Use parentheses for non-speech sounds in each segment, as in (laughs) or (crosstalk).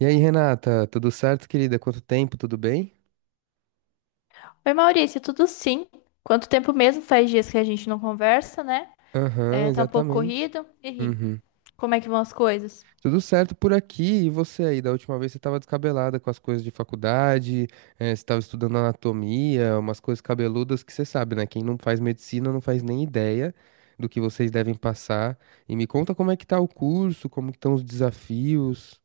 E aí, Renata, tudo certo, querida? Quanto tempo, tudo bem? Oi, Maurício, tudo sim? Quanto tempo mesmo? Faz dias que a gente não conversa, né? Aham, É, tá um pouco exatamente. corrido. E aí, Uhum. como é que vão as coisas? Tudo certo por aqui. E você aí? Da última vez você estava descabelada com as coisas de faculdade, você estava estudando anatomia, umas coisas cabeludas que você sabe, né? Quem não faz medicina não faz nem ideia do que vocês devem passar. E me conta como é que tá o curso, como que estão os desafios.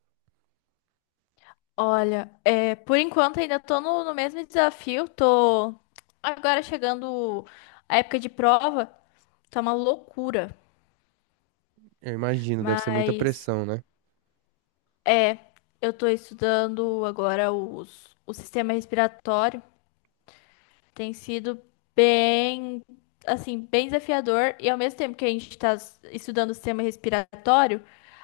Olha, é, por enquanto ainda tô no mesmo desafio. Tô agora chegando a época de prova, tá uma loucura. Eu imagino, deve ser muita Mas pressão, né? é, eu tô estudando agora o sistema respiratório. Tem sido bem, assim, bem desafiador e ao mesmo tempo que a gente está estudando o sistema respiratório,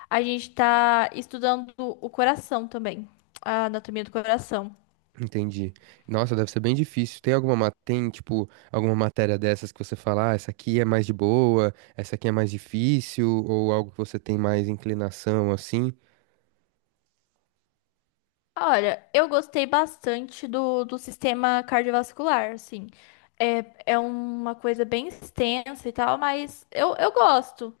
a gente está estudando o coração também, a anatomia do coração. Entendi. Nossa, deve ser bem difícil. Tem alguma, tem, tipo, alguma matéria dessas que você fala, ah, essa aqui é mais de boa, essa aqui é mais difícil, ou algo que você tem mais inclinação, assim? Olha, eu gostei bastante do sistema cardiovascular, assim. É, é uma coisa bem extensa e tal, mas eu gosto.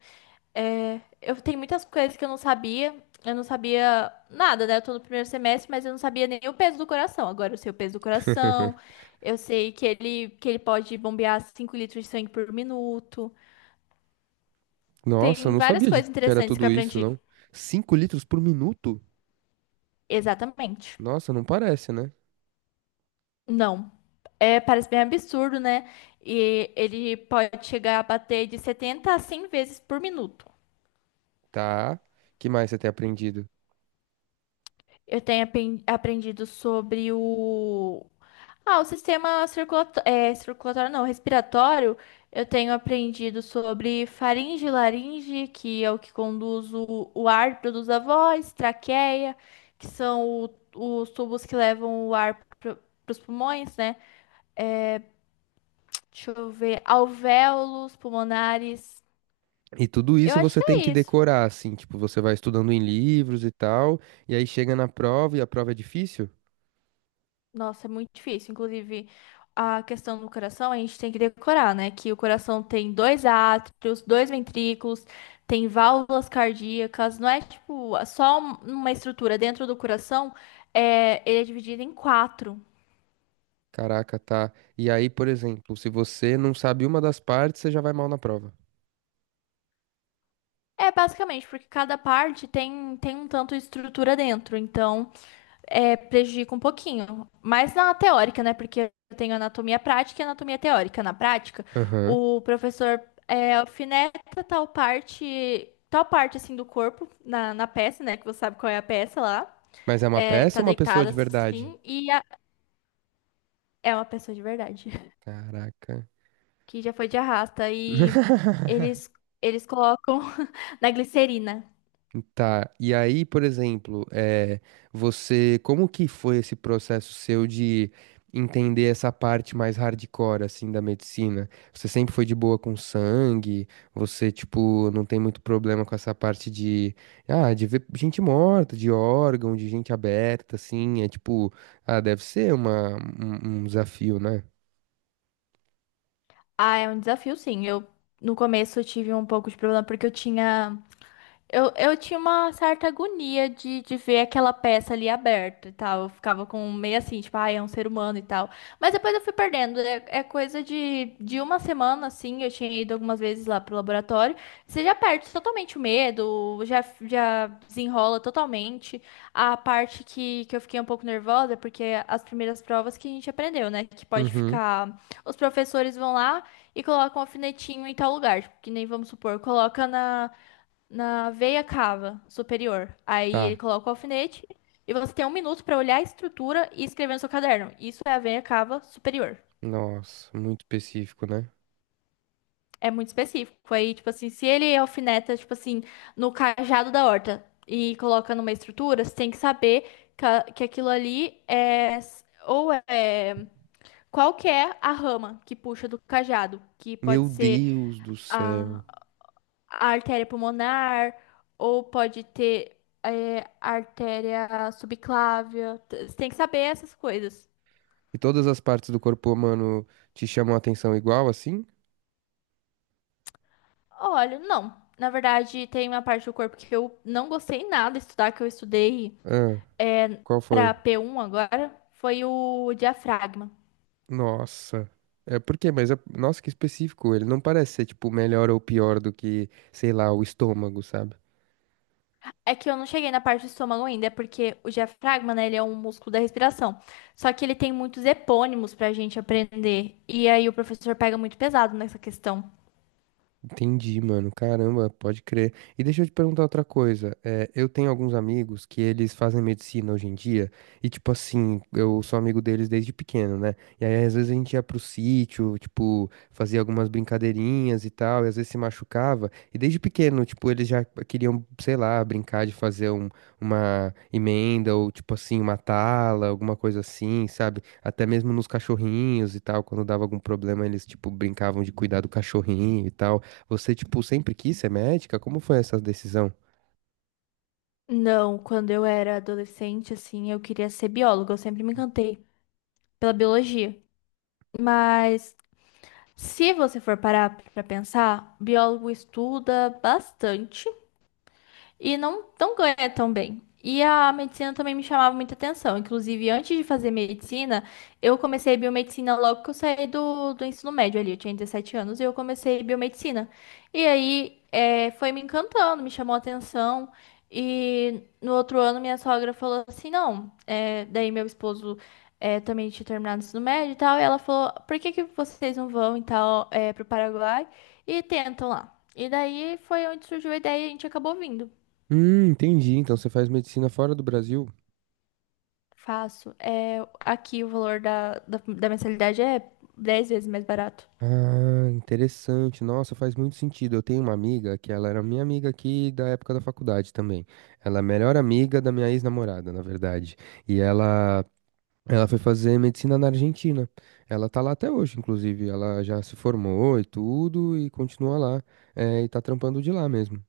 É, eu tenho muitas coisas que eu não sabia. Eu não sabia nada, né? Eu tô no primeiro semestre, mas eu não sabia nem o peso do coração. Agora eu sei o peso do coração. (laughs) Eu sei que ele pode bombear 5 litros de sangue por minuto. Nossa, eu Tem não várias sabia coisas que era interessantes que eu tudo isso, aprendi. não. 5 litros por minuto? Exatamente. Nossa, não parece, né? Não. É, parece bem absurdo, né? E ele pode chegar a bater de 70 a 100 vezes por minuto. Tá. Que mais você tem aprendido? Eu tenho aprendido sobre o Ah, o sistema circulatório, é, circulatório não, respiratório, eu tenho aprendido sobre faringe e laringe, que é o que conduz o ar, produz a voz, traqueia, que são os tubos que levam o ar para os pulmões, né? Deixa eu ver, alvéolos, pulmonares. E tudo Eu isso acho você que tem é que isso. decorar, assim, tipo, você vai estudando em livros e tal, e aí chega na prova e a prova é difícil? Nossa, é muito difícil. Inclusive, a questão do coração, a gente tem que decorar, né? Que o coração tem dois átrios, dois ventrículos, tem válvulas cardíacas. Não é tipo só uma estrutura dentro do coração, é, ele é dividido em quatro. Caraca, tá. E aí, por exemplo, se você não sabe uma das partes, você já vai mal na prova. É basicamente porque cada parte tem um tanto de estrutura dentro. Então, é, prejudica um pouquinho. Mas na teórica, né? Porque eu tenho anatomia prática e anatomia teórica. Na prática, Aham. o professor alfineta tal parte assim do corpo na peça, né? Que você sabe qual é a peça lá. Mas é uma É, tá peça ou uma pessoa deitada de verdade? assim e é uma pessoa de verdade Caraca. (laughs) que já foi de arrasta e (laughs) eles eles colocam (laughs) na glicerina. Tá, e aí, por exemplo, é, você, como que foi esse processo seu de entender essa parte mais hardcore, assim, da medicina? Você sempre foi de boa com sangue? Você, tipo, não tem muito problema com essa parte de, ah, de ver gente morta, de órgão, de gente aberta, assim, é tipo, ah, deve ser uma, um desafio, né? Ah, é um desafio, sim. Eu No começo eu tive um pouco de problema porque eu tinha uma certa agonia de ver aquela peça ali aberta e tal. Eu ficava com meio assim, tipo, ah, é um ser humano e tal. Mas depois eu fui perdendo. É coisa de uma semana, assim. Eu tinha ido algumas vezes lá pro laboratório. Você já perde totalmente o medo, já desenrola totalmente. A parte que eu fiquei um pouco nervosa, é porque as primeiras provas que a gente aprendeu, né? Que pode Uhum. ficar. Os professores vão lá e colocam um alfinetinho em tal lugar. Tipo, que nem vamos supor, coloca na veia cava superior. Aí ele Tá, coloca o alfinete e você tem um minuto para olhar a estrutura e escrever no seu caderno. Isso é a veia cava superior. nossa, muito específico, né? É muito específico. Aí, tipo assim, se ele alfineta, tipo assim, no cajado da horta e coloca numa estrutura, você tem que saber que aquilo ali é. Ou é. Qual que é a rama que puxa do cajado? Que pode Meu ser Deus do céu. a a artéria pulmonar, ou pode ter artéria subclávia. Você tem que saber essas coisas. E todas as partes do corpo humano te chamam a atenção igual assim? Olha, não. Na verdade, tem uma parte do corpo que eu não gostei nada de estudar, que eu estudei Ah, é, qual foi? para P1 agora, foi o diafragma. Nossa. É por quê? Mas nossa, que específico. Ele não parece ser tipo melhor ou pior do que, sei lá, o estômago, sabe? É que eu não cheguei na parte do estômago ainda, é porque o diafragma, né, ele é um músculo da respiração. Só que ele tem muitos epônimos pra gente aprender. E aí o professor pega muito pesado nessa questão. Entendi, mano. Caramba, pode crer. E deixa eu te perguntar outra coisa. É, eu tenho alguns amigos que eles fazem medicina hoje em dia, e tipo assim, eu sou amigo deles desde pequeno, né? E aí às vezes a gente ia pro sítio, tipo, fazia algumas brincadeirinhas e tal, e às vezes se machucava. E desde pequeno, tipo, eles já queriam, sei lá, brincar de fazer uma emenda ou tipo assim, uma tala, alguma coisa assim, sabe? Até mesmo nos cachorrinhos e tal, quando dava algum problema, eles tipo brincavam de cuidar do cachorrinho e tal. Você, tipo, sempre quis ser médica? Como foi essa decisão? Não, quando eu era adolescente, assim, eu queria ser bióloga. Eu sempre me encantei pela biologia. Mas se você for parar pra pensar, biólogo estuda bastante e não ganha tão bem. E a medicina também me chamava muita atenção. Inclusive, antes de fazer medicina, eu comecei biomedicina logo que eu saí do ensino médio ali. Eu tinha 17 anos e eu comecei biomedicina. E aí, foi me encantando, me chamou a atenção. E no outro ano, minha sogra falou assim: não, daí meu esposo também tinha terminado o ensino médio e tal, e ela falou, por que que vocês não vão e tal, pro Paraguai e tentam lá? E daí foi onde surgiu a ideia e a gente acabou vindo. Entendi. Então você faz medicina fora do Brasil? Faço. É, aqui o valor da mensalidade é 10 vezes mais barato. Ah, interessante. Nossa, faz muito sentido. Eu tenho uma amiga que ela era minha amiga aqui da época da faculdade também. Ela é a melhor amiga da minha ex-namorada, na verdade. E ela foi fazer medicina na Argentina. Ela tá lá até hoje, inclusive. Ela já se formou e tudo e continua lá. Eh, e tá trampando de lá mesmo.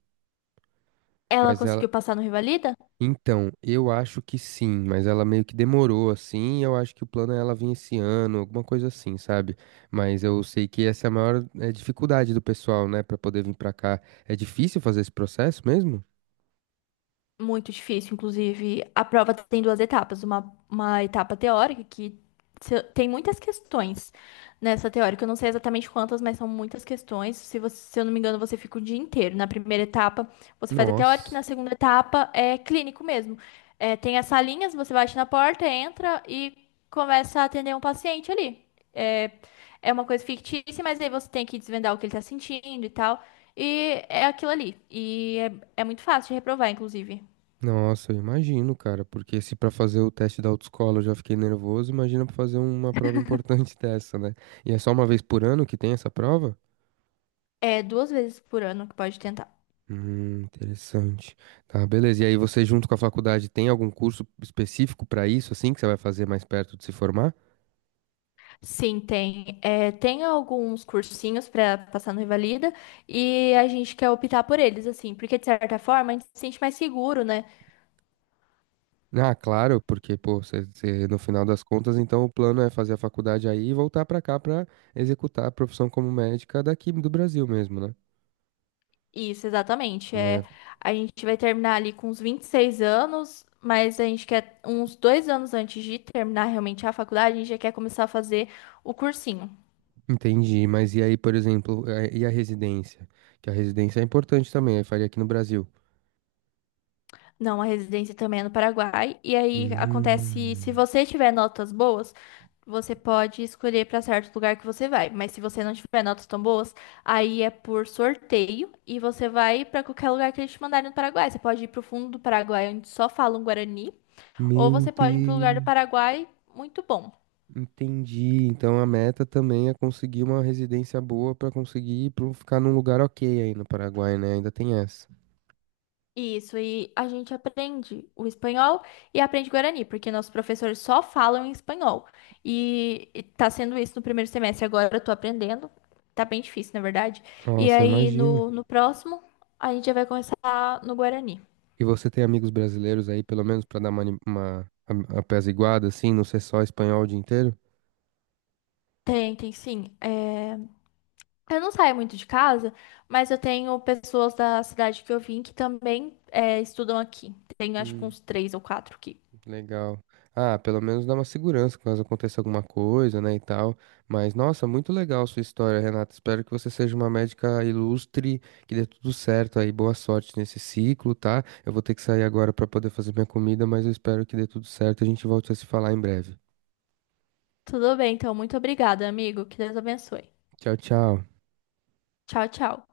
Ela Mas ela, conseguiu passar no Rivalida? então, eu acho que sim, mas ela meio que demorou assim, e eu acho que o plano é ela vir esse ano, alguma coisa assim, sabe? Mas eu sei que essa é a maior dificuldade do pessoal, né, pra poder vir pra cá. É difícil fazer esse processo mesmo? Muito difícil, inclusive. A prova tem duas etapas. Uma etapa teórica, que tem muitas questões nessa teórica. Eu não sei exatamente quantas, mas são muitas questões. Se eu não me engano, você fica o dia inteiro. Na primeira etapa, você faz a teórica, e Nossa, na segunda etapa é clínico mesmo. É, tem as salinhas, você bate na porta, entra e começa a atender um paciente ali. É, é uma coisa fictícia, mas aí você tem que desvendar o que ele tá sentindo e tal. E é aquilo ali. E é muito fácil de reprovar, inclusive. nossa, eu imagino, cara, porque se pra fazer o teste da autoescola eu já fiquei nervoso, imagina pra fazer uma prova importante (laughs) dessa, né? E é só uma vez por ano que tem essa prova? É 2 vezes por ano que pode tentar. Interessante. Tá, beleza. E aí você junto com a faculdade tem algum curso específico para isso, assim, que você vai fazer mais perto de se formar? Sim, tem. Tem alguns cursinhos para passar no Revalida e a gente quer optar por eles, assim, porque de certa forma a gente se sente mais seguro, né? Ah, claro, porque, pô, você, no final das contas, então o plano é fazer a faculdade aí e voltar para cá para executar a profissão como médica daqui do Brasil mesmo, né? Isso, exatamente. É, A gente vai terminar ali com uns 26 anos, mas a gente quer uns 2 anos antes de terminar realmente a faculdade, a gente já quer começar a fazer o cursinho. entendi. Mas e aí, por exemplo, é, e a residência? Que a residência é importante também, aí faria aqui no Brasil. Não, a residência também é no Paraguai. E aí acontece, se Hum, você tiver notas boas, você pode escolher para certo lugar que você vai. Mas se você não tiver notas tão boas, aí é por sorteio e você vai para qualquer lugar que eles te mandarem no Paraguai. Você pode ir para o fundo do Paraguai, onde só falam Guarani, ou meu você pode ir para um lugar do Deus. Paraguai muito bom. Entendi. Então a meta também é conseguir uma residência boa pra conseguir pra um, ficar num lugar ok aí no Paraguai, né? Ainda tem essa. Isso, e a gente aprende o espanhol e aprende guarani, porque nossos professores só falam em espanhol. E tá sendo isso no primeiro semestre, agora eu tô aprendendo. Tá bem difícil, na verdade. E Nossa, aí imagino. no próximo, a gente já vai começar no guarani. E você tem amigos brasileiros aí, pelo menos, pra dar uma, uma apesiguada, assim, não ser só espanhol o dia inteiro? Tem, tem sim. Eu não saio muito de casa, mas eu tenho pessoas da cidade que eu vim que também estudam aqui. Tenho acho que Hum. uns três ou quatro aqui. Legal. Ah, pelo menos dá uma segurança caso aconteça alguma coisa, né, e tal. Mas, nossa, muito legal a sua história, Renata. Espero que você seja uma médica ilustre, que dê tudo certo aí. Boa sorte nesse ciclo, tá? Eu vou ter que sair agora para poder fazer minha comida, mas eu espero que dê tudo certo. A gente volte a se falar em breve. Tudo bem, então, muito obrigada, amigo. Que Deus abençoe. Tchau, tchau. Tchau, tchau.